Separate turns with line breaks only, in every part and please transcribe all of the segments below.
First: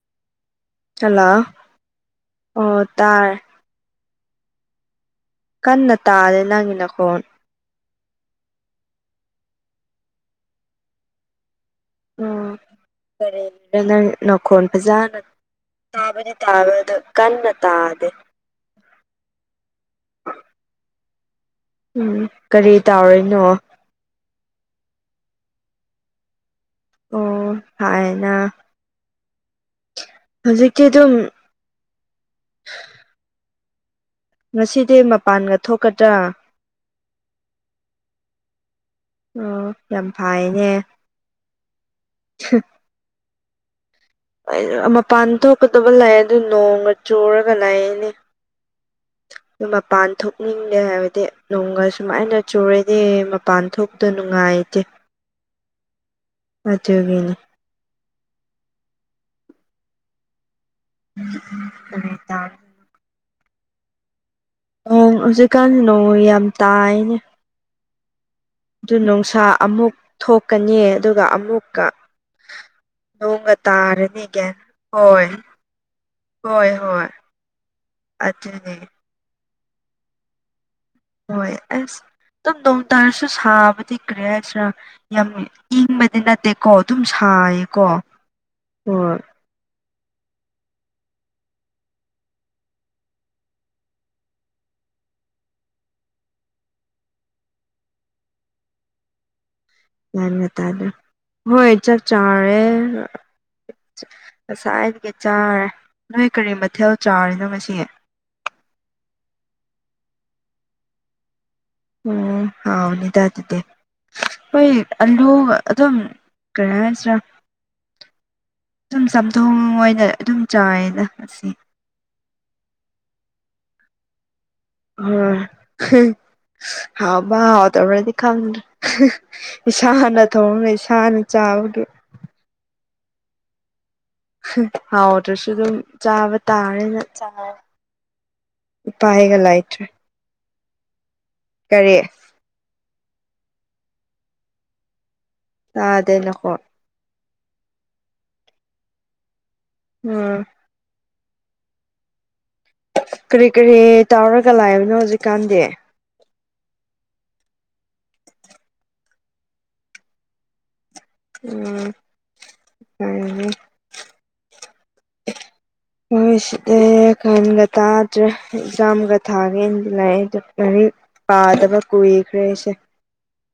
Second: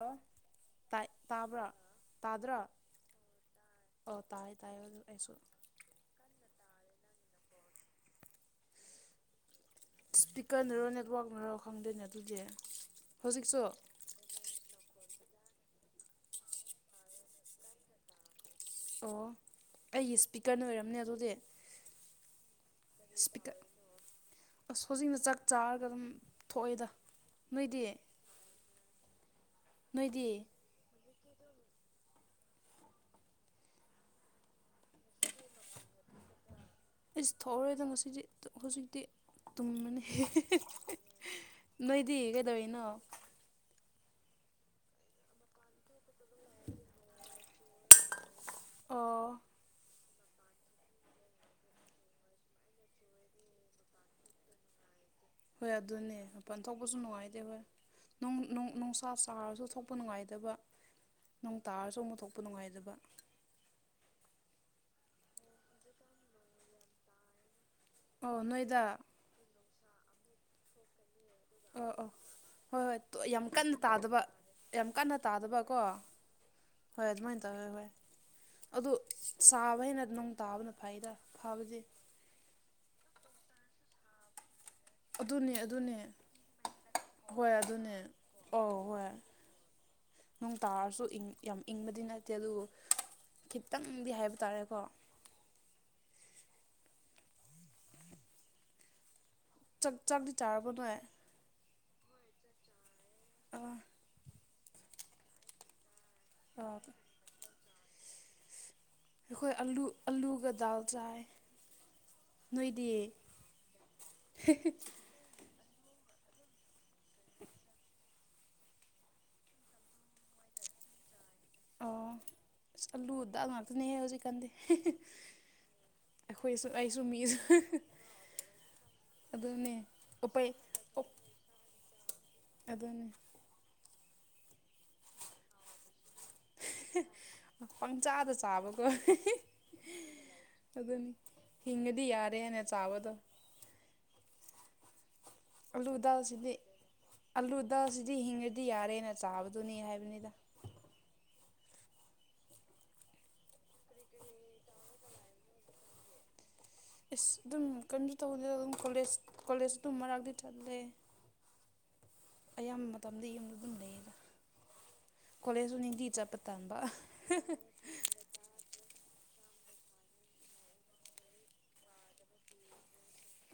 ꯂꫭ ꯇꯥꯏ
ꯍꯜꯂꯣ
ꯇꯥꯕ꯭ꯔꯥ ꯇꯥꯗ꯭ꯔꯥ
ꯑꯣ ꯇꯥꯔꯦ
ꯑꯣ ꯇꯥꯏꯌꯦ ꯇꯥꯏꯌꯦ ꯑꯗꯨ ꯑꯩꯁꯨ
ꯀꯟꯅ ꯇꯥꯔꯦ ꯅꯪꯒꯤ ꯅꯈꫭꯟ
ꯏꯁ꯭ꯄꯤꯀꯔꯅꯔꯣ ꯅꯦꯠꯋꯥꯛꯅꯔꯣ ꯈꯪꯗꯦꯅꯦ ꯑꯗꯨꯗꯤ ꯍꯧꯖꯤꯛꯁꯨ
ꯅꯥꯈꯣꯟ ꯐꯖꯅ ꯇꯥꯕꯗꯤ ꯇꯥꯕꯗ ꯑꯗꯨ ꯀꯟꯅ ꯇꯥꯗꯦ
ꯑꯣ ꯑꯩꯒꯤ ꯏꯁꯄꯤꯀꯔꯅ ꯑꯣꯏꯔꯝꯅꯤ ꯑꯗꯨꯗꯤ
ꯎꯝ ꯀꯔꯤ ꯇꯥꯎꯔꯤꯅꯣ
ꯏꯁꯄꯤꯀꯔ ꯑꯁ ꯍꯧꯖꯤꯛꯅ ꯆꯥꯛ ꯆꯥꯔꯒ ꯑꯗꯨꯝ ꯊꯣꯛꯑꯦꯗ
ꯑꯣ
ꯅꯣꯏꯗꯤ
ꯍꯥꯏꯅ
ꯅꯣꯏꯗꯤ
ꯍꯧꯖꯤꯛꯀꯤ ꯑꯗꯨꯝ ꯉꯁꯤꯗꯤ ꯃꯄꯥꯟꯒ ꯊꯣꯛꯀꯗ꯭ꯔꯥ
ꯏ‌ꯁ ꯊꯣꯛꯑꯔꯣꯏꯗ ꯉꯁꯤꯗꯤ ꯍꯧꯖꯤꯛꯇꯤ
ꯑꯣ
ꯇꯨꯝꯃꯅꯤ
ꯌꯥꯝ ꯐꯥꯏꯅꯦ
ꯅꯣꯏꯗꯤ ꯀꯩꯗꯧꯔꯤꯅꯣ
ꯃꯄꯥꯟ ꯊꯣꯛꯀꯗꯕ ꯂꯩ ꯑꯗꯨ ꯅꯣꯡꯒ ꯆꯨꯔꯒ ꯂꯩꯔꯦꯅꯦ
ꯑꯣ
ꯑꯗꯨ ꯃꯄꯥꯟ ꯊꯣꯛꯅꯤꯡꯗꯦ ꯍꯥꯏꯕꯗꯤ ꯅꯣꯡꯒ ꯁꯨꯃꯥꯏꯅ ꯆꯨꯔꯗꯤ ꯃꯄꯥꯟ ꯊꯣꯛꯄꯗ ꯅꯨꯡꯉꯥꯏꯇꯦ [inaudible]
ꯍꯣꯏ ꯑꯗꯨꯅꯦ ꯃꯄꯥꯟ ꯊꯣꯛꯄꯁꯨ
ꯑꯗꯨꯒꯤꯅꯤ
ꯅꯨꯡꯉꯥꯏꯇꯦ ꯍꯣꯏ ꯅꯨꯡꯁꯥ ꯆꯥꯔꯁꯨ ꯊꯣꯛꯄ ꯅꯨꯡꯉꯥꯏꯇꯕ ꯅꯣꯡ ꯇꯥꯔꯁꯨ
ꯀꯔꯤ
ꯑꯃꯨꯛ ꯊꯣꯛꯄ
ꯇꯧꯅꯤ
ꯅꯨꯡꯉꯥꯏꯇꯕ
ꯅꯣꯡ ꯍꯧꯖꯤꯛꯀꯥꯟ ꯅꯣꯡ ꯌꯥꯝ ꯇꯥꯏꯅꯦ
ꯑꯣ ꯅꯣꯏꯗ
ꯑꯗꯨ ꯅꯨꯡꯁꯥ ꯑꯃꯨꯛ ꯊꯣꯛꯀꯅꯤ ꯑꯗꯨꯒ ꯑꯃꯨꯛ
ꯑꯣ ꯑꯣ ꯍꯣꯏ ꯍꯣꯏ ꯇꫭꯏ ꯌꯥꯝ ꯀꯟꯅ ꯇꯥꯗꯕ
ꯇꯥꯔꯅꯤ ꯒ꯭ꯌꯥꯟ
ꯌꯥꯝ ꯀꯟꯅ
ꯍꯣꯏ
ꯇꯥꯗꯕꯀꯣ ꯍꯣꯏ ꯑꯗꯨꯃꯥꯏꯅ ꯇꯧꯋꯦ ꯍꯣꯏ
ꯑꯗꯨꯅꯦ
ꯑꯗꯨ ꯁꯥꯕ ꯍꯥꯏꯅ ꯅꯨꯡ ꯇꯥꯕꯅ ꯐꯩꯗ
ꯍꯣꯏ
ꯐꯕꯗꯤ
ꯑꯁ ꯑꯗꯨꯨꯝ ꯅꯣꯡꯇꯥꯔꯁꯨ ꯁꯥꯕꯗꯤ ꯀ꯭ꯔꯤ ꯍꯥꯏꯁꯤꯔꯥ ꯌꯥꯝ
ꯑꯗꯨꯅꯦ ꯑꯗꯨꯅꯦ
ꯏꯪꯕꯗꯤ ꯅꯠꯇꯦꯀꯣ ꯑꯗꯨꯝ ꯁꯥꯏꯌꯦꯀꯣ
ꯑꯣ ꯍꫭꯏ
ꯍꯣꯏ
ꯅꯨꯡ ꯇꯥꯔꯁꯨ ꯏꯪ ꯌꯥꯝ ꯏꯪꯕꯗꯤ ꯅꯠꯇꯦ ꯑꯗꯨꯕꯨ ꯈꯤꯇꯪꯗꯤ ꯍꯥꯏꯕ ꯇꯥꯔꯦꯀꯣ [unintelligible] ꯆꯥꯛ ꯆꯥꯛꯇꯤ
ꯌꯥꯟꯒ
ꯆꯥꯔꯕꯣ
ꯇꯥꯗꯦ
ꯅꯣꯏ
ꯍꯣꯏ ꯆꯞ ꯆꯥꯔꯦ
ꯑꯥ
ꯉꯁꯥꯏꯗꯒꯤ ꯆꯥꯔꯦ ꯅꯣꯏ ꯀꯔꯤ
ꯑꯥ
ꯃꯊꯦꯜ ꯆꯥꯔꯤꯅꯣ ꯉꯁꯤ
ꯑꯩꯈꯣꯏ ꯑꯂꯨ ꯑꯂꯨꯒ ꯗꯥꯜ ꯆꯥꯏ
ꯑꯣ
ꯅꯣꯏꯗꯤ
ꯍꯥꯎꯅꯤꯈ ꯑꯗꯨꯗꯤ ꯍꯝ ꯑꯂꯨꯒ ꯑꯗꯨꯝ ꯀꯔꯤ ꯍꯥꯏꯁꯤꯔꯥ ꯁꯨꯝ ꯆꯝꯊꯣꯡ ꯑꯣꯏꯅ ꯑꯗꯨꯝ ꯆꯥꯏꯌꯦꯅ ꯑꯁꯤ
ꯑꯣ ꯑꯂꯨꯗ ꯉꯥꯛꯇꯅꯦꯍ ꯍꯧꯖꯤꯛꯀꯥꯟꯗꯤ
ꯑ
ꯑꯩꯈꯣꯏꯁꯨ ꯑꯩꯁꯨ
ꯍꯥꯎꯕ
ꯃꯤꯁꯨ
ꯍꯥꯎ ꯇꯔꯕꯗꯤ ꯈꯪꯗꯔꯦ
ꯑꯗꯨꯅꯦ
ꯏꯁꯥꯅ
ꯎꯄꯩ
ꯊꯣꯡꯉꯒ ꯏꯁꯥꯅ ꯆꯥꯕꯒꯤ
ꯑꯗꯨꯅꯤ
ꯍꯥꯎ ꯗꯔꯁꯨ ꯑꯗꯨꯝ ꯆꯥꯕ ꯇꯥꯔꯦ
ꯄꯪꯆꯥꯗ ꯆꯥꯕꯀꯣ
ꯎꯄꯥꯏꯒ ꯂꯩꯇ꯭ꯔꯦ
ꯑꯗꯨꯅꯤ
ꯀꯔꯤ
ꯍꯤꯡꯉꯗꯤ ꯌꯥꯔꯦꯅꯦ ꯆꯥꯕꯗ ꯑꯥꯂꯨ
ꯇꯥꯗꯦ
ꯗꯥꯜꯁꯤꯗꯤ
ꯅꯈꯣꯟ
ꯑꯂꯨ ꯗꯥꯜꯁꯤꯗꯤ ꯍꯤꯡꯉꯗꯤ ꯌꯥꯔꯦꯅ ꯆꯥꯕꯗꯨꯅꯤ ꯍꯥꯏꯕꯅꯤꯗ
ꯎꯝ ꯀꯔꯤ ꯀꯔꯤ ꯇꯥꯎꯔꯒ ꯂꯥꯛꯏꯕꯅꯣ ꯍꯧꯖꯤꯛꯀꯥꯟꯗꯤ
ꯑꯦꯁ ꯑꯗꯨꯝ ꯀꯩꯅꯣꯁꯨ ꯇꯧꯅꯤ ꯑꯗꯨꯝ ꯀꯣꯂꯦꯖ ꯀꯣꯂꯦꯖ ꯑꯗꯨꯝ ꯃꯔꯥꯛꯗꯤ ꯆꯠꯂꯦ
ꯎꯝ
ꯑꯌꯥꯝꯕ ꯃꯇꯝꯗ ꯌꯨꯝꯗ ꯑꯗꯨꯝ ꯂꯩꯌꯦꯒ
[unintelligible] ꯇ꯭ꯔꯦ ꯑꯦꯛꯖꯥꯝꯒ ꯊꯥꯒꯦ [unintelligible] ꯄꯥꯗꯕ ꯀꯨꯏꯈ꯭ꯔꯦ ꯑꯩꯁꯦ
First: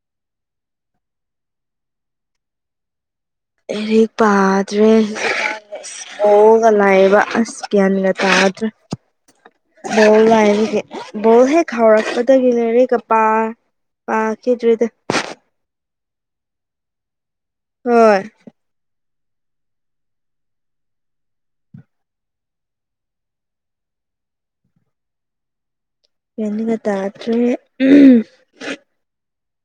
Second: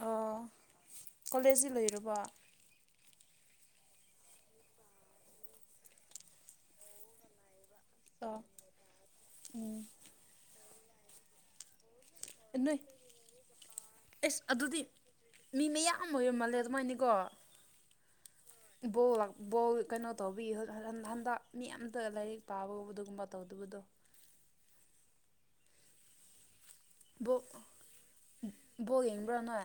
ꯑ ꯀꯣꯂꯦꯖꯇꯤ ꯂꯣꯏꯔꯕꯣ
ꯑꯦꯔꯤꯛ ꯄꯥꯗ꯭ꯔꯦꯒ [unintelligible] ꯂꯥꯏꯕ ꯑꯁ ꯒ꯭ꯌꯥꯟꯒ
ꯑꯣ
ꯇꯥꯗ꯭ꯔꯦ
ꯎꯝ
[unintelligible] ꯕꯣꯜ ꯍꯦꯛ ꯍꯧꯔꯛꯄ ꯇꯒꯤ
ꯅꯣꯏ
ꯂꯩꯔꯤꯒ ꯄꯥꯥ
ꯑꯦꯁ ꯑꯗꯨꯗꯤ
ꯄꯥꯈꯤꯗ꯭ꯔꯗ
ꯃꯤ ꯃꯌꯥꯝ [unintelligible] ꯑꯗꯨꯃꯥꯏꯅꯤꯀꯣ
ꯍꯣꯏ
ꯕꯣꯜ ꯕꯣꯜ ꯀꯩꯅꯣ ꯇꯧꯕꯤ ꯍꯟ ꯍꯟꯗꯛ ꯃꯤ ꯑꯝꯇ ꯂꯥꯏꯔꯤꯛ ꯄꯥꯕꯒꯨꯝꯕ ꯑꯗꯨꯒꯨꯝꯕ ꯇꯧꯗꯕꯗꯣ
[unintelligible] ꯇꯥꯗ꯭ꯔꯦ ꯎꯝ
ꯕꯣꯛ ꯌꯦꯡꯕ꯭ꯔꯣ ꯅꯣꯏ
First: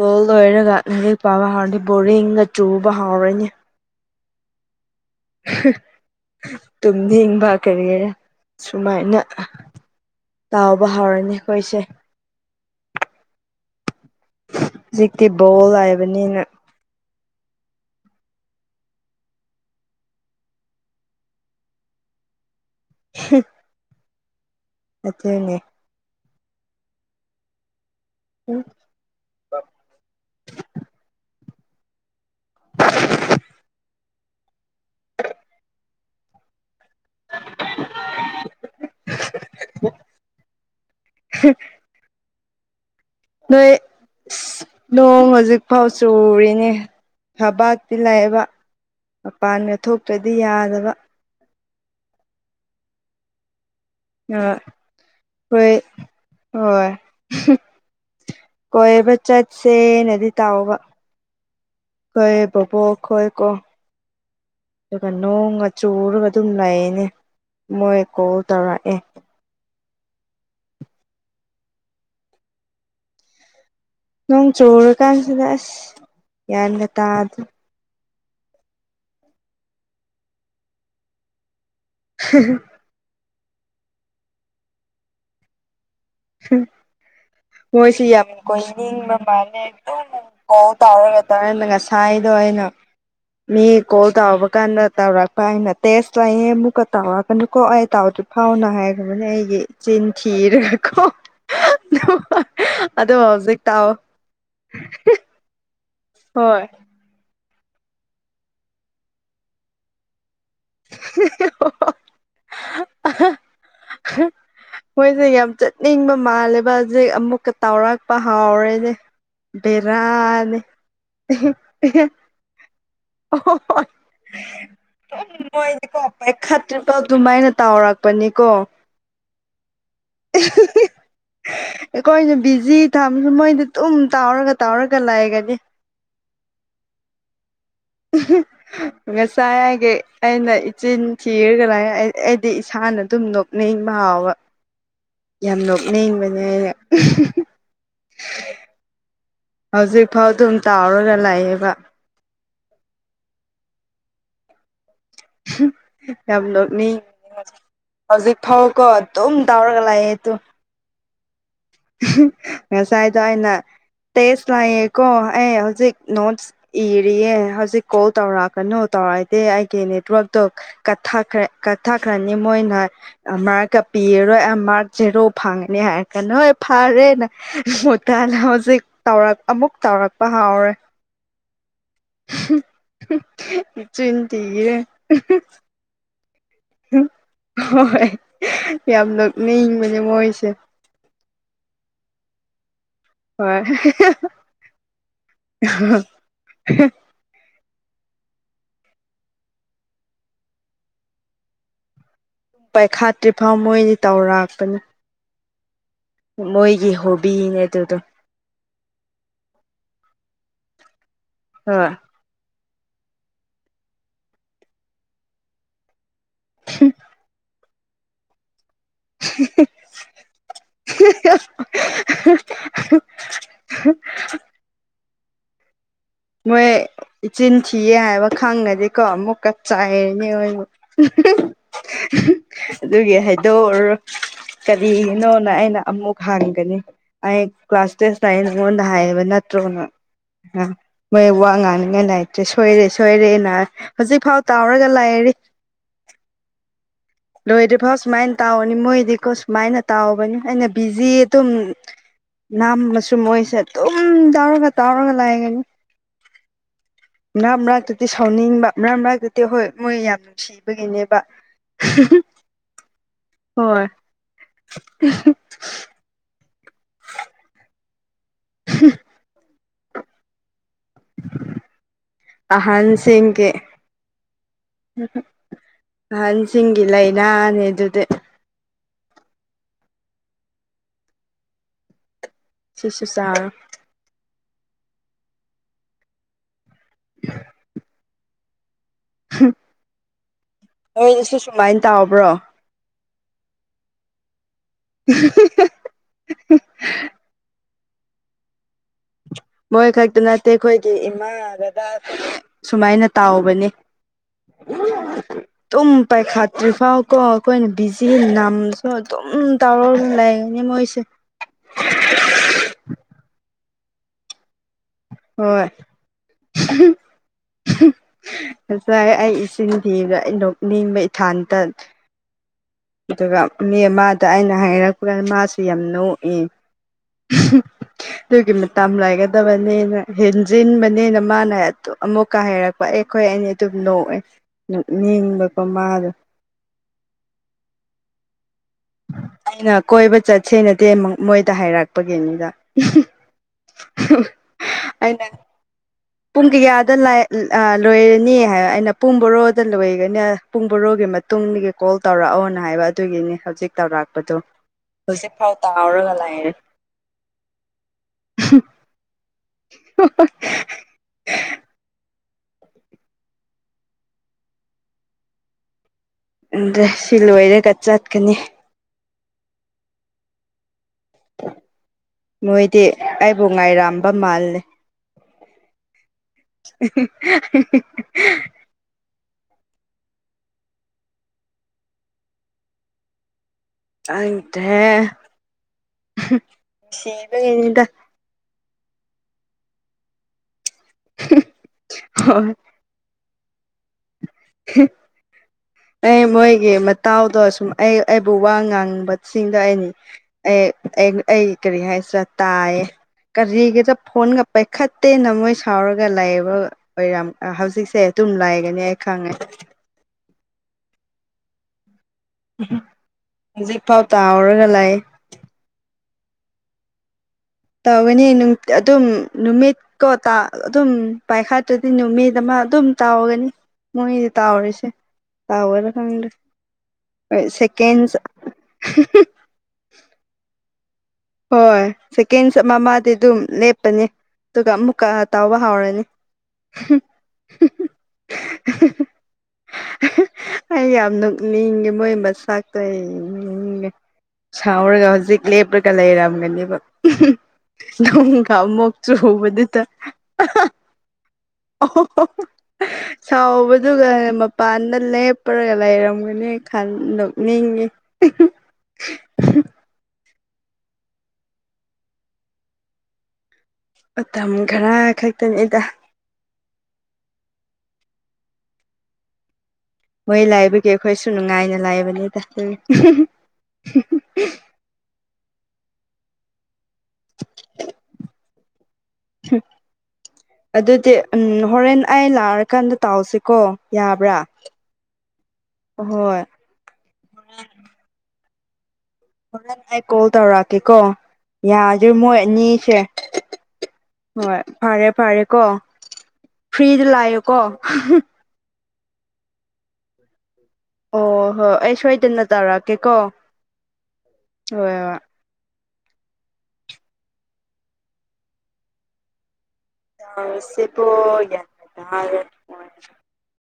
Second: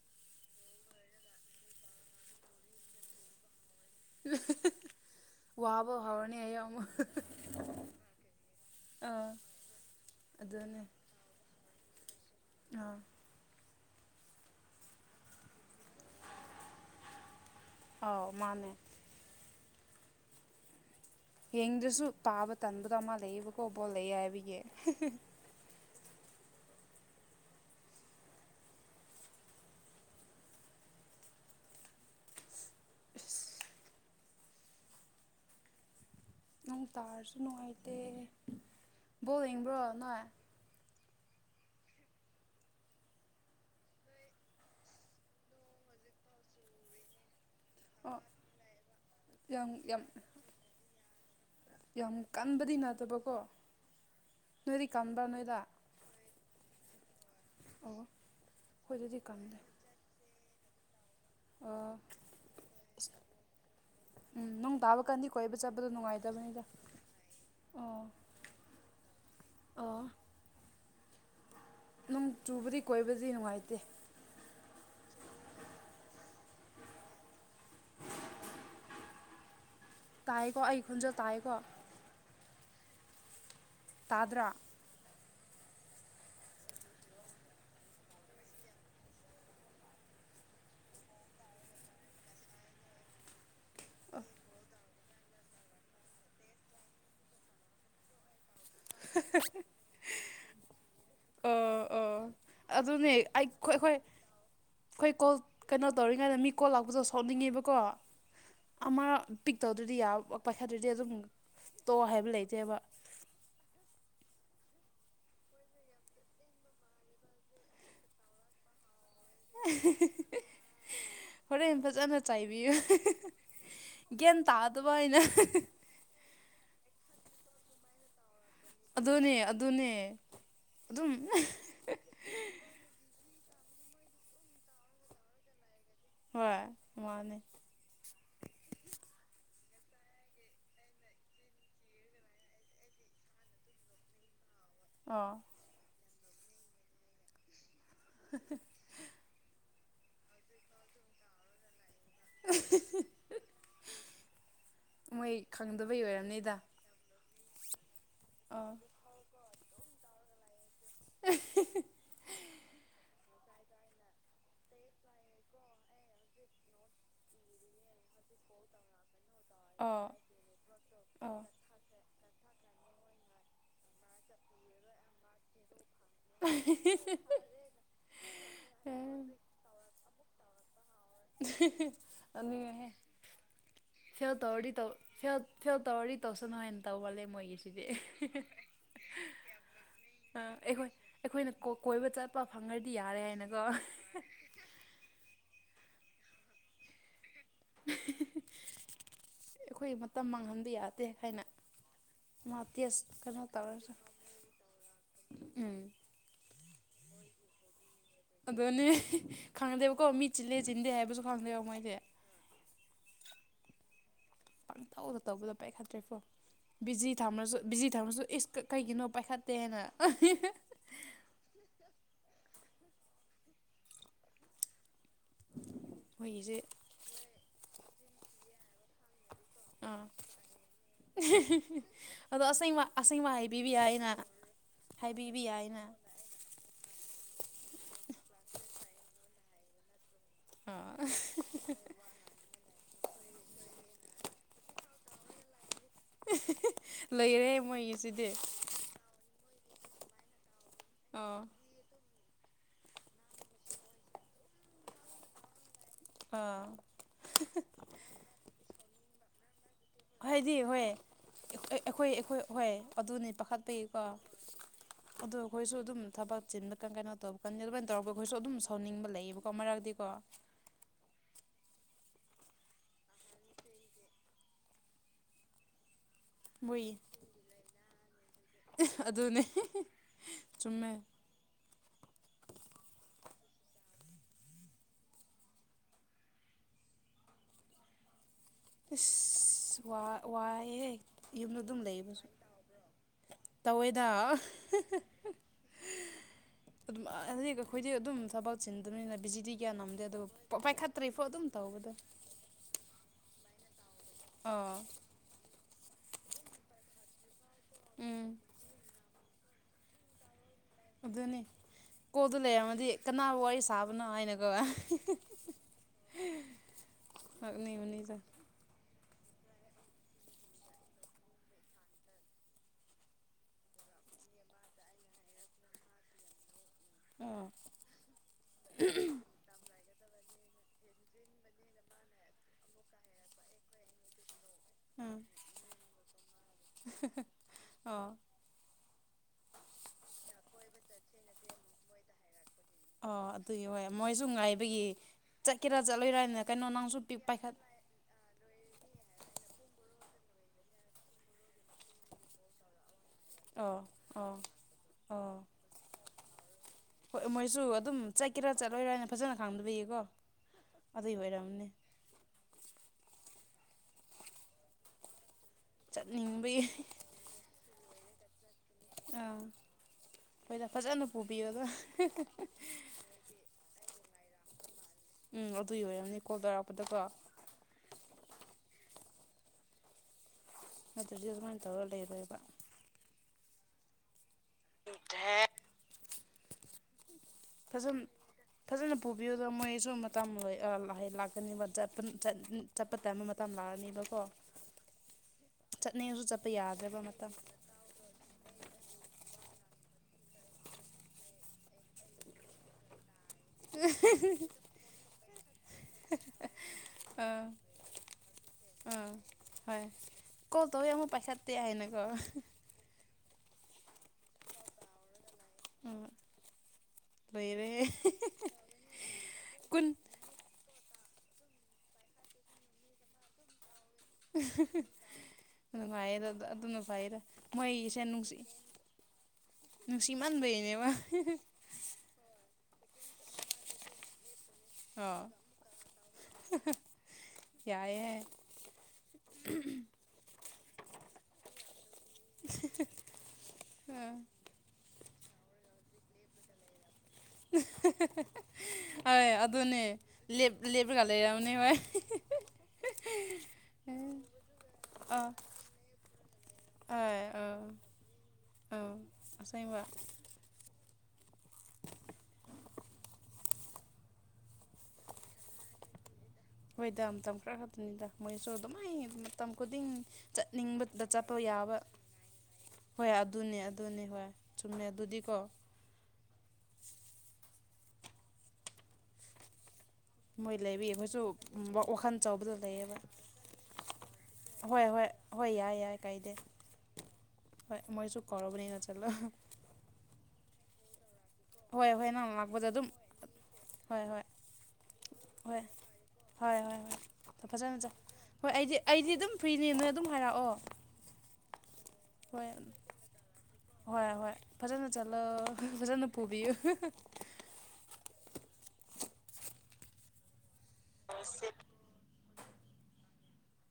ꯕꯣꯜ ꯂꯣꯏꯔꯒ ꯂꯥꯏꯔꯤꯛ ꯄꯥꯕ ꯍꯥꯎꯔꯗꯤ ꯕꯣꯔꯤꯡꯒ ꯆꯨꯕ ꯍꯥꯎꯔꯅꯤ
[unintelligible] ꯋꯥꯕ ꯍꯧꯔꯅꯤ ꯍꯌꯦꯡ
[unintelligible]
ꯑꯃꯨꯛ
ꯇꯨꯝꯅꯤꯡꯕ ꯀꯔꯤꯔꯥ ꯁꯨꯃꯥꯏꯅ
ꯑꯥ ꯑꯗꯨꯅꯦ
ꯇꯥꯎꯕ ꯍꯥꯎꯔꯅꯤ ꯑꯩꯈꯣꯏꯁꯦ
ꯑꯥ
ꯍꯧꯖꯤꯛꯇꯤ ꯕꯣꯜ ꯂꯩꯕꯅꯤꯅ
ꯑꯥꯎ ꯃꯥꯅꯦ ꯌꯦꯡꯗ꯭ꯔꯁꯨ ꯄꯥꯕ ꯇꯟꯕꯗꯣ ꯑꯃ ꯂꯩꯌꯦꯕꯀꯣ ꯕꯣꯜ ꯂꯩꯌꯦ ꯍꯥꯏꯕꯒꯤ [unintelligible]
ꯑꯗꯨꯅꯦ ꯎꯝ [unintelligible]
ꯑꯁ ꯅꯣꯡ ꯇꯥꯔꯁꯨ ꯅꯨꯡꯉꯥꯏꯇꯦ ꯕꯣꯜ ꯌꯦꯡꯕ꯭ꯔꯣ ꯅꯣꯏ
[unintelligible] ꯅꯣꯏ ꯅꯣꯡ ꯍꯧꯖꯤꯛꯐꯥꯎ ꯆꯨꯔꯤꯅꯦ ꯍꯥꯕꯠ ꯁꯤ
ꯑꯣ
ꯂꯥꯛꯑꯕ
ꯌꯥꯝ
ꯃꯄꯥꯟꯒ
ꯌꯥꯝ
ꯊꯣꯛꯇ꯭ꯔꯗꯤ ꯌꯥꯗꯕ
ꯌꯥꯝ ꯀꯟꯕꯗꯤ ꯅꯠꯇꯕꯀꯣ
ꯑ
ꯅꯣꯏꯗꯤ ꯀꯟꯕ꯭ꯔꯥ ꯅꯣꯏꯗ
ꯍꯣꯏ ꯍꯣꯏ [unintelligible]
ꯑꯣ ꯑꯩꯈꯣꯏꯗꯗꯤ ꯀꯟꯗꯦ
ꯀꯣꯏꯕꯆꯠꯁꯦ ꯅꯗꯤ ꯇꯥꯎꯕ
ꯑꯥ
ꯈꯣꯏ ꯕꯣꯕꯣꯛ ꯈꯣꯏ ꯀꯣ
ꯎꯝ ꯅꯨꯡ ꯇꯥꯕ
ꯑꯗꯨꯒ
ꯀꯥꯟꯗꯤ ꯀꯣꯏꯕ
ꯅꯣꯡꯒ
ꯆꯠꯄꯗꯣ
ꯆꯨꯔꯒ ꯑꯗꯨꯝ
ꯅꯨꯡꯉꯥꯏꯇꯕꯅꯤꯗ
ꯂꯩꯌꯦꯅꯦ ꯃꯣꯏ
ꯑꯣ
ꯀꯣꯜ ꯇꯔꯥꯛꯑꯦ
ꯑꯣ ꯅꯣꯡ ꯆꯨꯕꯗꯤ ꯀꯣꯏꯕꯗꯤ ꯅꯨꯡꯉꯥꯏꯇꯦ
ꯅꯣꯡ ꯆꯨꯔꯀꯥꯟꯁꯤꯗ ꯑꯁ ꯒꯌꯥꯟꯒ ꯇꯥꯗꯦ
ꯇꯥꯏꯀꯣ ꯑꯩ ꯈꯣꯟꯖꯦꯜ ꯇꯥꯏꯀꯣ
[unintelligible]
ꯇꯥꯗ꯭ꯔꯥ
ꯍꯨꯝ ꯃꯣꯏꯁꯤ ꯌꯥꯝ ꯀꯣꯏꯅꯤꯡꯕ ꯃꯥꯜꯂ ꯑꯣ ꯇꯧꯔꯒ [unintelligible] ꯁꯥꯏꯗꯣ ꯑꯩꯅ ꯃꯤ ꯀꯣꯜ ꯇꯧꯕ ꯀꯥꯟꯗ ꯇꯧꯔꯛꯄ ꯇꯦꯁ ꯍꯥꯌꯦꯡ ꯃꯨꯛꯀ ꯇꯧꯔꯛꯀꯅꯨꯀꯣ ꯑꯩ ꯇ ꯐꯥꯎꯅ ꯍꯥꯏꯈ꯭ꯔꯕꯅꯤ ꯑꯩꯒꯤ ꯆꯤꯟ ꯊꯤꯔꯥꯒꯀꯣ [unintelligible]
ꯑꯣ ꯑꯣ ꯑꯗꯨꯅꯦ ꯑꯩ
ꯍꯧꯖꯤꯛ
ꯑꯩꯈꯣꯏ
ꯇꯥꯎ
ꯑꯩꯈꯣꯏ ꯀꯣꯜ ꯀꯩꯅꯣ ꯇꯧꯔꯤꯉꯥꯏꯗ ꯃꯤ
ꯍꯣꯏ
ꯀꯣꯜ ꯂꯥꯛꯄꯗ ꯁꯣꯛꯅꯤꯡꯉꯦꯕꯀꯣ ꯑꯃ ꯄꯤꯛ ꯇꯧꯗ꯭ꯔꯗꯤ ꯌꯥ ꯄꯥꯏꯈꯠꯇ꯭ꯔꯗꯤ ꯑꯗꯨꯝ ꯇꯣꯛꯑꯣ ꯍꯥꯏꯕ ꯂꯩꯇꯦꯕ
ꯃꯣꯏꯁꯦ ꯌꯥꯝ ꯆꯠꯅꯤꯡꯕ ꯃꯥꯜꯂꯦꯕ ꯍꯧꯖꯤꯛ ꯑꯃꯨꯛꯀ ꯇꯥꯎꯔꯛꯄ ꯍꯥꯎꯔꯦꯅꯦ ꯕꯦꯔꯥꯅꯦ [unintelligible]
ꯆꯩꯕꯤꯌꯨ [unintelligible] ꯒ꯭ꯌꯥꯟ ꯇꯥꯗꯕ ꯑꯩꯅ
[unintelligible] ꯄꯥꯏꯈꯠꯇ꯭ꯔꯤꯐꯥꯎ ꯑꯗꯨꯃꯥꯏꯅ ꯇꯥꯎꯔꯛꯄꯅꯤꯀꯣ
ꯑꯗꯨꯅꯦ ꯑꯗꯨꯅꯦ ꯑꯗꯨꯝ
ꯑꯩꯈꯣꯏꯅ ꯕꯤꯖꯤ ꯊꯝꯕꯁꯨ ꯃꯣꯏꯗ ꯇꯨꯝ ꯇꯥꯎꯔꯒ ꯇꯥꯎꯔꯒ ꯂꯥꯏꯒꯅꯤ
ꯍꯣꯏ ꯃꯥꯅꯦ
[unintelligible] ꯉꯁꯥꯏꯍꯥꯏꯗꯤ ꯑꯩꯅ ꯏꯆꯤꯟ ꯊꯤꯔꯒ [unintelligible] ꯑꯩꯗꯤ ꯏꯁꯥꯅ ꯑꯗꯨꯝ ꯅꯣꯛ [unintelligible]
ꯑꯥ
ꯌꯥꯝ ꯅꯣꯛꯅꯤꯡꯕꯅꯦ ꯑꯩꯅ
[inaudible]
ꯍꯧꯖꯤꯛ ꯐꯥꯎ ꯑꯗꯨꯝ ꯇꯥꯎꯔꯒ ꯂꯥꯛꯑꯦꯕ
[unintelligible] ꯃꯣꯏ ꯈꯪꯗꯕꯩ
ꯌꯥꯝ
ꯑꯣꯏꯔꯝꯅꯤꯗ
ꯅꯣꯛꯅꯤꯡ ꯍꯧꯖꯤꯛ
ꯑ
ꯐꯥꯎꯀꯣ ꯑꯗꯨꯝ ꯇꯥꯎꯔꯒ ꯂꯥꯛꯑꯦꯗꯣ
[unintelligible]
ꯉꯁꯥꯏꯗꯣ ꯑꯩꯅ ꯇꯦꯁ ꯂꯥꯛꯑꯦꯀꯣ ꯑꯩ ꯍꯧꯖꯤꯛ ꯅꯣꯠꯁ ꯏꯔꯤꯌꯦ ꯍꯧꯖꯤꯛ ꯀꯣꯜ ꯇꯧꯔꯛꯀꯅꯨ ꯇꯧꯔ ꯗꯦ
ꯑ
ꯑꯩꯒꯤꯅꯦ ꯇꯨꯋꯦꯞꯇꯣ
ꯑ
ꯀꯠꯊꯈ꯭ꯔꯦ ꯀꯠꯊꯈ꯭ꯔꯅꯤ ꯃꯣꯏꯅ ꯃꯥꯛꯀ ꯄꯤꯔꯔꯣꯏ ꯑ ꯃꯥꯛ ꯖꯦꯔꯣ ꯐꯪꯉꯅꯤ ꯍꯥꯏꯔꯀꯅ ꯐꯔꯦꯅ ꯃꯨꯇꯥꯅ ꯍꯧꯖꯤꯛꯧꯔ ꯑꯃꯨꯛ ꯇꯧꯔꯛꯄ ꯍꯥꯎꯔꯦ
ꯑꯗꯨꯅꯤ
ꯆꯤꯟ
ꯐ ꯇꯧꯔꯤ
ꯊꯤꯔꯦ
ꯇꯧ ꯐ ꯇꯧꯔꯤ ꯇꯧꯁꯅ ꯍꯥꯏꯅ ꯇꯧꯧꯕꯜꯂꯦ ꯃꯣꯏꯒꯤꯁꯤꯗꯤ
ꯍꯣꯏ ꯌꯥꯝ ꯅꯣꯛꯅꯤꯡꯕꯅꯦ
ꯑ
ꯃꯣꯏꯁꯦ
ꯑꯩꯈꯣꯏ ꯑꯩꯈꯣꯏꯅꯀꯣ ꯀꯣꯏꯕ ꯆꯠꯄ ꯐꯪꯉ꯭ꯔꯗꯤ ꯌꯥꯔꯦ ꯍꯥꯏꯅꯀꯣ
ꯍꯣꯏ
[unintelligible]
ꯑ
[unintelligible] ꯑꯩꯈꯣꯏ ꯃꯇꯝ ꯃꯥꯡꯍꯟꯕ ꯌꯥꯗꯦ ꯍꯥꯏꯥꯏꯅ ꯃꯣꯛ ꯇꯦꯁ ꯀꯩꯅꯣ
ꯄꯥꯏꯈꯥꯠꯇ꯭ꯔꯤꯐꯥꯎ
ꯇꯧꯔꯁꯨ
ꯃꯣꯏꯗꯤ ꯇꯧꯔꯛꯄꯅꯤ
ꯎꯝ
ꯃꯣꯏꯒꯤ ꯍꯣꯕꯤꯅꯦ ꯑꯗꯨꯗꯣ
ꯑꯗꯨꯅꯦ ꯈꯪꯗꯦꯕꯀꯣ ꯃꯤ ꯆꯤꯜꯂꯦ ꯆꯤꯟꯗꯦ ꯍꯥꯏꯕꯁꯨ ꯈꯪꯗꯦꯕ
ꯍꯣꯏ
ꯃꯣꯏꯗꯤꯦ ꯄꯪꯇꯧꯗ ꯇꯧꯕꯗ ꯄꯩꯈꯠꯇ꯭ꯔꯦꯐꯣ ꯕꯤꯖꯤ ꯊꯝꯃ꯭ꯔꯁꯨ ꯕꯤꯖꯤ ꯊꯝꯁꯨ ꯏꯁ ꯀꯩꯒꯤꯅꯣ ꯄꯥꯏꯈꯠꯇꯦ ꯍꯥꯏꯅ
[unintelligible] ꯍ
ꯃꯣꯏꯒꯤꯁꯦ
ꯃꯣꯏ ꯏꯆꯤꯟ ꯊꯤꯌꯦ ꯍꯥꯏꯕ ꯈꯪꯉꯗꯤꯀꯣ ꯑꯃꯨꯛꯀ
ꯑꯥ
ꯆꯥꯏꯌꯦꯅꯦ
ꯑꯗꯣ
[unintelligible]
ꯑꯁꯦꯡꯕ
ꯑꯗꯨꯒꯤ
ꯑꯁꯦꯡꯕ ꯍꯥꯏꯕꯤꯕ
ꯍꯥꯏꯗꯣꯛꯑ
ꯌꯥꯏꯅ ꯍꯥꯏꯕꯤꯕ
ꯀꯔꯤꯒꯤꯅꯣꯅ ꯑꯩꯅ
ꯌꯥꯏꯅ
ꯑꯃꯨꯛ ꯍꯪꯒꯅꯤ ꯑꯩ ꯀ꯭ꯂꯥꯁ ꯇꯦꯁꯇ ꯂꯩ ꯅꯉꯣꯟꯗ ꯍꯥꯏꯕ ꯅꯠꯇ꯭ꯔꯣꯅ
ꯑꯥ
ꯃꯣꯏ ꯋꯥ ꯉꯥꯡꯅꯤꯉꯥꯏ ꯂꯩꯥꯏꯇ꯭ꯔꯦ ꯁꯣꯏꯔꯦ ꯁꯣꯏꯔꯦꯅ ꯍꯧꯖꯤꯛꯐꯥꯎ ꯇꯥꯎꯔꯒ ꯂꯥꯛꯔꯤ
ꯂꯩꯔꯦ
ꯂꯣꯏꯇꯤꯐꯥꯎ ꯁꯨꯃꯥꯏ
ꯃꯣꯏꯒꯤꯁꯤꯗꯤ
ꯇꯧ ꯃꯣꯏꯗꯤꯀꯣ ꯁꯨꯃꯥꯏꯅ ꯇꯥꯎꯕꯅꯤ ꯑꯩꯅ ꯕꯤꯖꯤ
ꯑꯥ
ꯑꯗꯨꯝ ꯅꯥꯝ ꯃꯁꯨꯨꯝ ꯃꯣꯏꯁꯦ ꯑꯗꯨꯝ ꯌꯥꯎꯔꯒ ꯇꯥꯎꯔꯒ ꯂꯥꯏꯒꯅꯤ
ꯑꯥ
ꯃꯔꯛ ꯃꯔꯛꯇꯗꯤ ꯁꯥꯎꯅꯤꯡꯕ ꯃꯔꯛ ꯃꯔꯛꯇꯗꯤ ꯠꯇꯦ ꯍꯣꯏ ꯃꯣꯏ ꯌꯥꯝ
ꯍꯥꯏꯗꯤ
ꯅꯨꯡꯁꯤꯕꯒꯤꯅꯦꯕ
ꯍꯍꯣꯏ ꯑꯗꯨꯅꯦ ꯄꯥꯈꯠꯄꯩ
ꯍꯣꯏ
ꯀꯣ ꯑꯗꯨ ꯑꯩꯈꯣꯏꯁꯨ ꯑꯗꯨꯝ ꯊꯕꯛ ꯆꯤꯟꯕ ꯀ ꯀꯩꯅꯣ ꯇꯧꯕ ꯀꯥꯟ ꯑꯗꯨꯃꯅ ꯇꯧꯔꯒ ꯑꯩꯈꯣꯏꯁꯨ ꯑꯗꯨꯝ ꯁꯥꯎꯅꯤꯡꯕ ꯂꯩꯌꯦꯕꯀꯣ ꯃꯔꯛꯇꯤꯀꯣ
ꯑꯍꯟꯁꯤ ꯀꯦ ꯑꯍꯟꯁꯤꯡꯒꯤ
ꯃꯣꯏ
ꯂꯥꯏꯅꯥꯅꯦ ꯑꯗꯨꯗꯤ
ꯑꯗꯨꯅꯦ ꯆꯨꯝꯃꯦ
ꯁꯤꯁꯨ ꯆꯥꯎꯥꯔꯣ [unintelligible]
ꯏꯁꯁ ꯋꯥꯏꯑꯦꯍ
ꯅꯣꯏꯁꯨ
ꯌꯨꯝꯗ ꯑꯗꯨꯝ
ꯁꯨꯃꯥꯏꯅ
ꯂꯩꯕꯁꯨ
ꯇꯥꯎꯕ꯭ꯔꯣ
ꯇꯧꯋꯦꯗ ꯑꯗꯨꯝ ꯑꯗꯤ ꯑꯩꯈꯣꯏꯗꯤ ꯑꯗꯨꯝ ꯊꯕꯛ ꯆꯤꯟꯗꯕꯅꯤꯅ ꯕꯤꯖꯤꯗꯤ ꯀꯌꯥ
ꯃꯣꯏ
ꯅꯝꯗꯦ
ꯈꯛꯇ
ꯑꯗꯨ
ꯅꯠꯇꯦ ꯑꯩꯈꯣꯏꯒꯤ
ꯄꯥꯏꯈꯠꯇ꯭ꯔꯤꯐꯥꯎ ꯑꯗꯨꯝ
ꯏꯃꯥꯒꯗ
ꯇꯧꯕꯗꯣ
ꯁꯨꯃꯥꯏꯅ ꯇꯥꯎꯕꯅꯦ
ꯑꯥ
ꯑꯗꯨꯝ ꯄꯥꯏꯈꯥꯠꯇ꯭ꯔꯤ ꯐꯥꯎ ꯀꯣ ꯑꯩꯈꯣꯏꯅ ꯕꯤꯖꯤ
ꯎꯝ
ꯅꯝꯁꯨ ꯑꯗꯨꯝ ꯇꯧꯔ ꯑꯗꯨꯝ ꯂꯩꯅꯤ ꯃꯣꯏ
ꯑꯗꯨꯅꯤ ꯀꯣꯠꯇ ꯂꯩꯔꯝꯃꯗꯤ ꯀꯅꯥꯕꯨ ꯋꯥꯔꯤ ꯁꯥꯕꯅꯣ ꯍꯥꯏꯅ ꯀꯧ
ꯍꯣꯏ
ꯅꯣꯛꯅꯤꯡꯕꯅꯤꯗ
ꯉꯁꯥꯏ ꯑꯩ ꯏꯁꯤꯡ ꯊꯤꯕꯗꯩꯅꯣꯛ ꯅꯤꯡꯕ ꯏꯊꯥꯟꯇ ꯑꯗꯨꯒ ꯃꯤ ꯑꯃꯗ ꯑꯩꯅ ꯍꯥꯏꯔꯛꯄꯗ ꯃꯥꯁꯤ ꯌꯥꯝ ꯅꯣꯛꯏ
ꯑꯥ
ꯑꯗꯨꯒꯤ ꯃꯇ ꯂꯥꯏꯒꯗꯕ ꯅꯦꯅ ꯍꯦꯟꯖꯤꯟꯕꯅꯦꯅ ꯃꯥꯅ ꯑꯃꯨꯛꯀꯥ ꯍꯥꯏꯩꯔꯛꯄ ꯑꯦꯈꯣꯏ ꯑꯅꯤ ꯑꯗꯨꯝ ꯅꯣꯛꯑꯦ
ꯑꯥ
ꯅꯤꯡꯕꯀꯣ ꯃꯥꯗꯣ
ꯑꯥ
ꯑꯩꯅ ꯀꯣꯏꯕ ꯆꯠꯁꯦ ꯅꯠꯇꯦ ꯃꯣꯏꯗ ꯍꯥꯏꯔꯛꯄꯒꯤꯅꯤꯗ
ꯑꯣ ꯑꯗꯨꯏ ꯍꯣꯏ ꯃꯣꯏꯁꯨ ꯉꯥꯏꯕꯒꯤ
ꯑꯩꯅ
ꯆꯠꯀꯦꯔꯥ ꯆꯠꯂꯣꯏꯔꯥꯅ
ꯄꯨꯡ
ꯀꯩꯅꯣ
ꯀꯌꯥꯗ
ꯅꯪꯁꯨ ꯄꯤꯛ ꯄꯥꯏꯈꯠ
ꯂꯣꯏꯔꯅꯤ ꯑꯩꯅ ꯄꯨꯡ ꯕꯣꯔꯣꯗ ꯂꯣꯏꯒꯅꯤ ꯄꯨꯡ ꯕꯣꯔꯣꯒꯤ ꯃꯇꯨꯡꯗꯒꯤ ꯀꯣꯜ ꯇꯧꯔꯛꯑꯣꯅ ꯍꯥꯏꯕ ꯑꯗꯨꯒꯤꯅꯤ ꯍꯧꯖꯤꯛ
ꯑꯣ ꯑꯣ
ꯇꯧꯔꯥꯛꯄꯗꯣ
ꯑꯣ
ꯍꯧꯖꯤꯛꯐꯥꯎ ꯇꯥꯎꯔꯒ ꯂꯥꯛꯔꯦ
ꯍꯣꯏ ꯃꯣꯏꯁꯨ ꯑꯗꯨꯝ ꯆꯠꯀꯦꯔꯥ ꯆꯠꯂꯣꯏꯔꯥꯅ ꯐꯖꯅ ꯈꯥꯡꯗꯕꯌꯦꯀꯣ ꯑꯗꯨꯒꯤ ꯑꯣꯏꯔꯝꯅꯦ ꯆꯠꯅꯤ
ꯑꯗ ꯁꯤ ꯂꯣꯏꯔꯒ ꯆꯠꯀꯅꯤ
ꯑꯥ ꯍꯣꯏꯗ ꯐꯖꯅ ꯄꯨꯕꯤꯌꯣ ꯑꯗꯨꯒ
ꯗꯦ ꯑꯩꯕꯨ ꯉꯥꯏꯔꯝꯕ ꯃꯥꯜꯂꯦ
ꯎꯝ ꯑꯗꯨꯏ ꯑꯣꯏꯔ ꯌꯥꯝꯅꯤ
[unintelligible]
ꯑꯗꯨꯗꯤ ꯑꯗꯨꯃꯥꯏꯅ ꯇꯧꯔꯒ ꯂꯩꯔꯕ
ꯑꯗ
ꯐꯖꯅ ꯐꯖꯅ ꯄꯨꯕꯤꯌꯨꯗꯣ ꯃꯣꯏꯁꯨ ꯃꯇꯝ ꯂꯥꯛꯀꯅꯤꯕ ꯆꯠꯄ ꯇꯥꯏꯝꯕ ꯃꯇꯝ ꯂꯥꯛꯑꯅꯤꯕ
ꯑ
ꯆꯠꯄ
ꯃꯣꯏꯒꯤ
ꯌꯥꯗ꯭ꯔꯦꯕ
ꯃꯇ
ꯃꯇꯝ
ꯇꯥꯎꯗꯣ ꯁꯨꯝꯃ ꯑꯩ ꯑꯩꯕꯨ ꯋꯥ ꯉꯥꯡꯕꯁꯤꯡꯗ ꯑꯩꯅꯤ ꯑꯦ ꯑꯩ ꯑꯩ ꯀꯔꯤ ꯍꯥꯏꯁꯤꯦ ꯇꯥꯏꯌꯦ ꯀꯔꯤꯒꯤꯗ ꯐꯣꯟꯒ ꯄꯥꯏꯈꯠꯇꯦꯅ ꯃꯣꯏ ꯁꯥꯎꯔꯒ ꯂꯩꯌꯦꯕ ꯑꯣꯏꯔꯥꯝ
ꯑꯥ
ꯍꯧꯖꯤꯛꯁꯦ ꯇꯨꯝꯂꯥꯏ
ꯑꯥ ꯍ ꯀꯣ ꯇꯧ ꯃꯣꯏ ꯄꯩꯁꯥꯗꯤ ꯍꯥꯏꯦꯅꯦꯀꯣ
ꯍꯧꯖꯤꯛꯐꯥꯎ ꯇꯥꯍꯔꯒ ꯂꯥꯛꯑ
ꯑꯥ
ꯇꯧꯒꯅꯤ ꯑꯗꯨꯝ ꯅꯨꯃꯤꯠ
ꯀꯨꯟ
ꯀꯣ ꯑꯗꯨꯝ ꯄꯥꯏꯈꯥꯠꯇ꯭ꯔꯗꯤ ꯅꯨꯃꯤꯗ ꯑꯃ ꯑꯗꯨꯝ ꯇꯥꯎꯒꯅꯤ ꯃꯣꯏꯗꯤ ꯇꯥꯎꯔꯤꯁꯦ ꯇꯥꯎꯒꯗ꯭ꯔꯥ
ꯅꯨꯡꯉꯥꯏꯔ
ꯈꯪꯗ꯭ꯔꯦ
ꯑꯗꯨꯅ ꯐꯥꯏꯔꯦ
ꯍꯣꯏ
ꯃꯣꯏꯁꯦ
ꯁꯦꯀꯦꯟꯁ
ꯅꯨꯡꯁꯤ ꯅꯨꯡꯁꯤ ꯃꯥꯟꯕꯩꯅꯦꯕ
ꯍꯣꯏ ꯁꯦꯀꯦꯟ ꯃꯃꯥꯗꯤ ꯑꯗꯨꯝ ꯂꯦꯞꯄꯅꯤ ꯑꯗꯨꯒ ꯑꯃꯨꯛꯀ
ꯑꯣ
ꯇꯥꯎꯕ ꯍꯥꯎꯔꯅꯤ
ꯌꯥꯑ
ꯑꯩ ꯌꯥꯝ ꯅꯣꯛꯅꯤꯡꯉꯦ ꯃꯣꯏ ꯃꯆꯥꯛꯇꯣ ꯑꯩ
ꯑꯝ
ꯁꯥꯎꯔꯒ ꯍꯧꯖꯤꯛ ꯂꯦꯞꯂꯒ ꯂꯩꯔꯝꯒꯅꯦꯕ ꯂꯣꯡ ꯀ ꯃꯛ
ꯍꯣꯏ
ꯆꯕꯗꯨꯇ
ꯑꯗꯨꯅꯦ ꯂꯦꯞ ꯂꯦꯞꯔꯒ ꯂꯩꯔꯝꯅꯤ ꯍꯣꯏ
ꯁꯥꯎꯕꯗꯨꯒ ꯃꯄꯥꯟꯗ
ꯑꯥ
ꯂꯦꯞꯄꯔꯒ ꯂꯩꯔꯝꯒꯅꯤ ꯈꯟ
ꯍꯣꯏ ꯑꯥ
ꯅꯣꯛꯅꯤꯡꯉꯤ
ꯑꯥ ꯑꯁꯥꯏ
ꯃꯇꯝ ꯈꯔ ꯈꯛꯇꯅꯤꯗ
ꯍꯣꯏꯗ ꯃꯇꯝ ꯈꯔ ꯈꯛꯇꯅꯤꯗ ꯃꯣꯏꯁꯨ ꯑꯗꯨꯃꯥꯏ ꯃꯇꯝ ꯈꯨꯗꯤꯡ
ꯃꯣꯏ ꯂꯥꯏꯕꯒꯤ
ꯆꯠꯅꯤꯡꯕꯗ
ꯑꯩꯈꯣꯏꯁꯨ
ꯆꯠꯄ ꯌꯥꯕ
ꯅꯨꯡꯉꯥꯏꯅ ꯂꯥꯏꯕꯅꯤꯗ
ꯍꯣꯏ ꯑꯗꯨꯅꯦ ꯑꯗꯨꯅꯦ ꯍꯣꯏ ꯁꯨꯅꯗꯨꯗꯤꯀꯣ
ꯍ
ꯃꯣꯏ ꯂꯩꯕꯒꯤ
ꯑꯗꯨꯗꯤ
ꯑꯩꯈꯣꯏꯁꯨ
ꯎꯝ ꯍꯣꯔꯦꯟ
ꯋꯥꯈꯜ
ꯑꯩ
ꯆꯥꯎꯕꯗ
ꯂꯥꯛꯑꯀꯥꯟꯗ
ꯂꯩꯌꯦꯕ
ꯇꯥꯎꯁꯤꯀꯣ ꯌꯥꯕ꯭ꯔꯥ
ꯍꯣꯏ ꯍꯣꯏ ꯍꯣꯏ ꯌꯥꯏ ꯌꯥꯏ ꯀꯥꯏꯗꯦ
ꯍꯣꯏ [inaudible]
ꯍꯣꯏ ꯃꯣꯏꯁꯨ ꯈꯔꯕꯨ ꯅ ꯆꯜꯂ
ꯍꯣꯔꯦꯟ ꯑꯩ ꯀꯣꯜ ꯇꯧꯔꯛꯀꯦꯀꯣ
ꯍꯣꯏ
ꯌꯥꯗ꯭ꯔꯤ
ꯍꯣꯏ ꯅꯪ
ꯃꯣꯏ
ꯂꯥꯛꯄꯗ ꯑꯗꯨꯝ
ꯑꯅꯤꯁꯦ ꯍꯣꯏ ꯐꯔꯦ ꯐꯔꯦ ꯀꯣ
ꯍꯣꯏ ꯍꯣꯏ ꯍꯣꯏ ꯍꯣꯏ
ꯐ꯭ꯔꯤꯗ ꯂꯥꯛꯑꯦꯀꯣ
ꯐꯖꯅ ꯆꯠ ꯍꯣꯏ ꯑꯩꯗꯤ ꯑꯩꯗꯤ ꯑꯗꯨꯝ ꯐ꯭ꯔꯤꯅꯦꯅ ꯑꯗꯨꯝ ꯍꯥꯏꯔꯛꯑꯣ
ꯑꯣ ꯍꯣ ꯑꯩ ꯁꯣꯏ
ꯍꯣꯏ ꯍꯣꯏ ꯍꯣꯏ ꯐꯖꯅ
ꯍꯣꯏ ꯍꯣꯏ
ꯆꯠꯂ ꯐꯖꯅ ꯄꯨꯕꯤꯌꯨ
ꯦ ꯌꯥ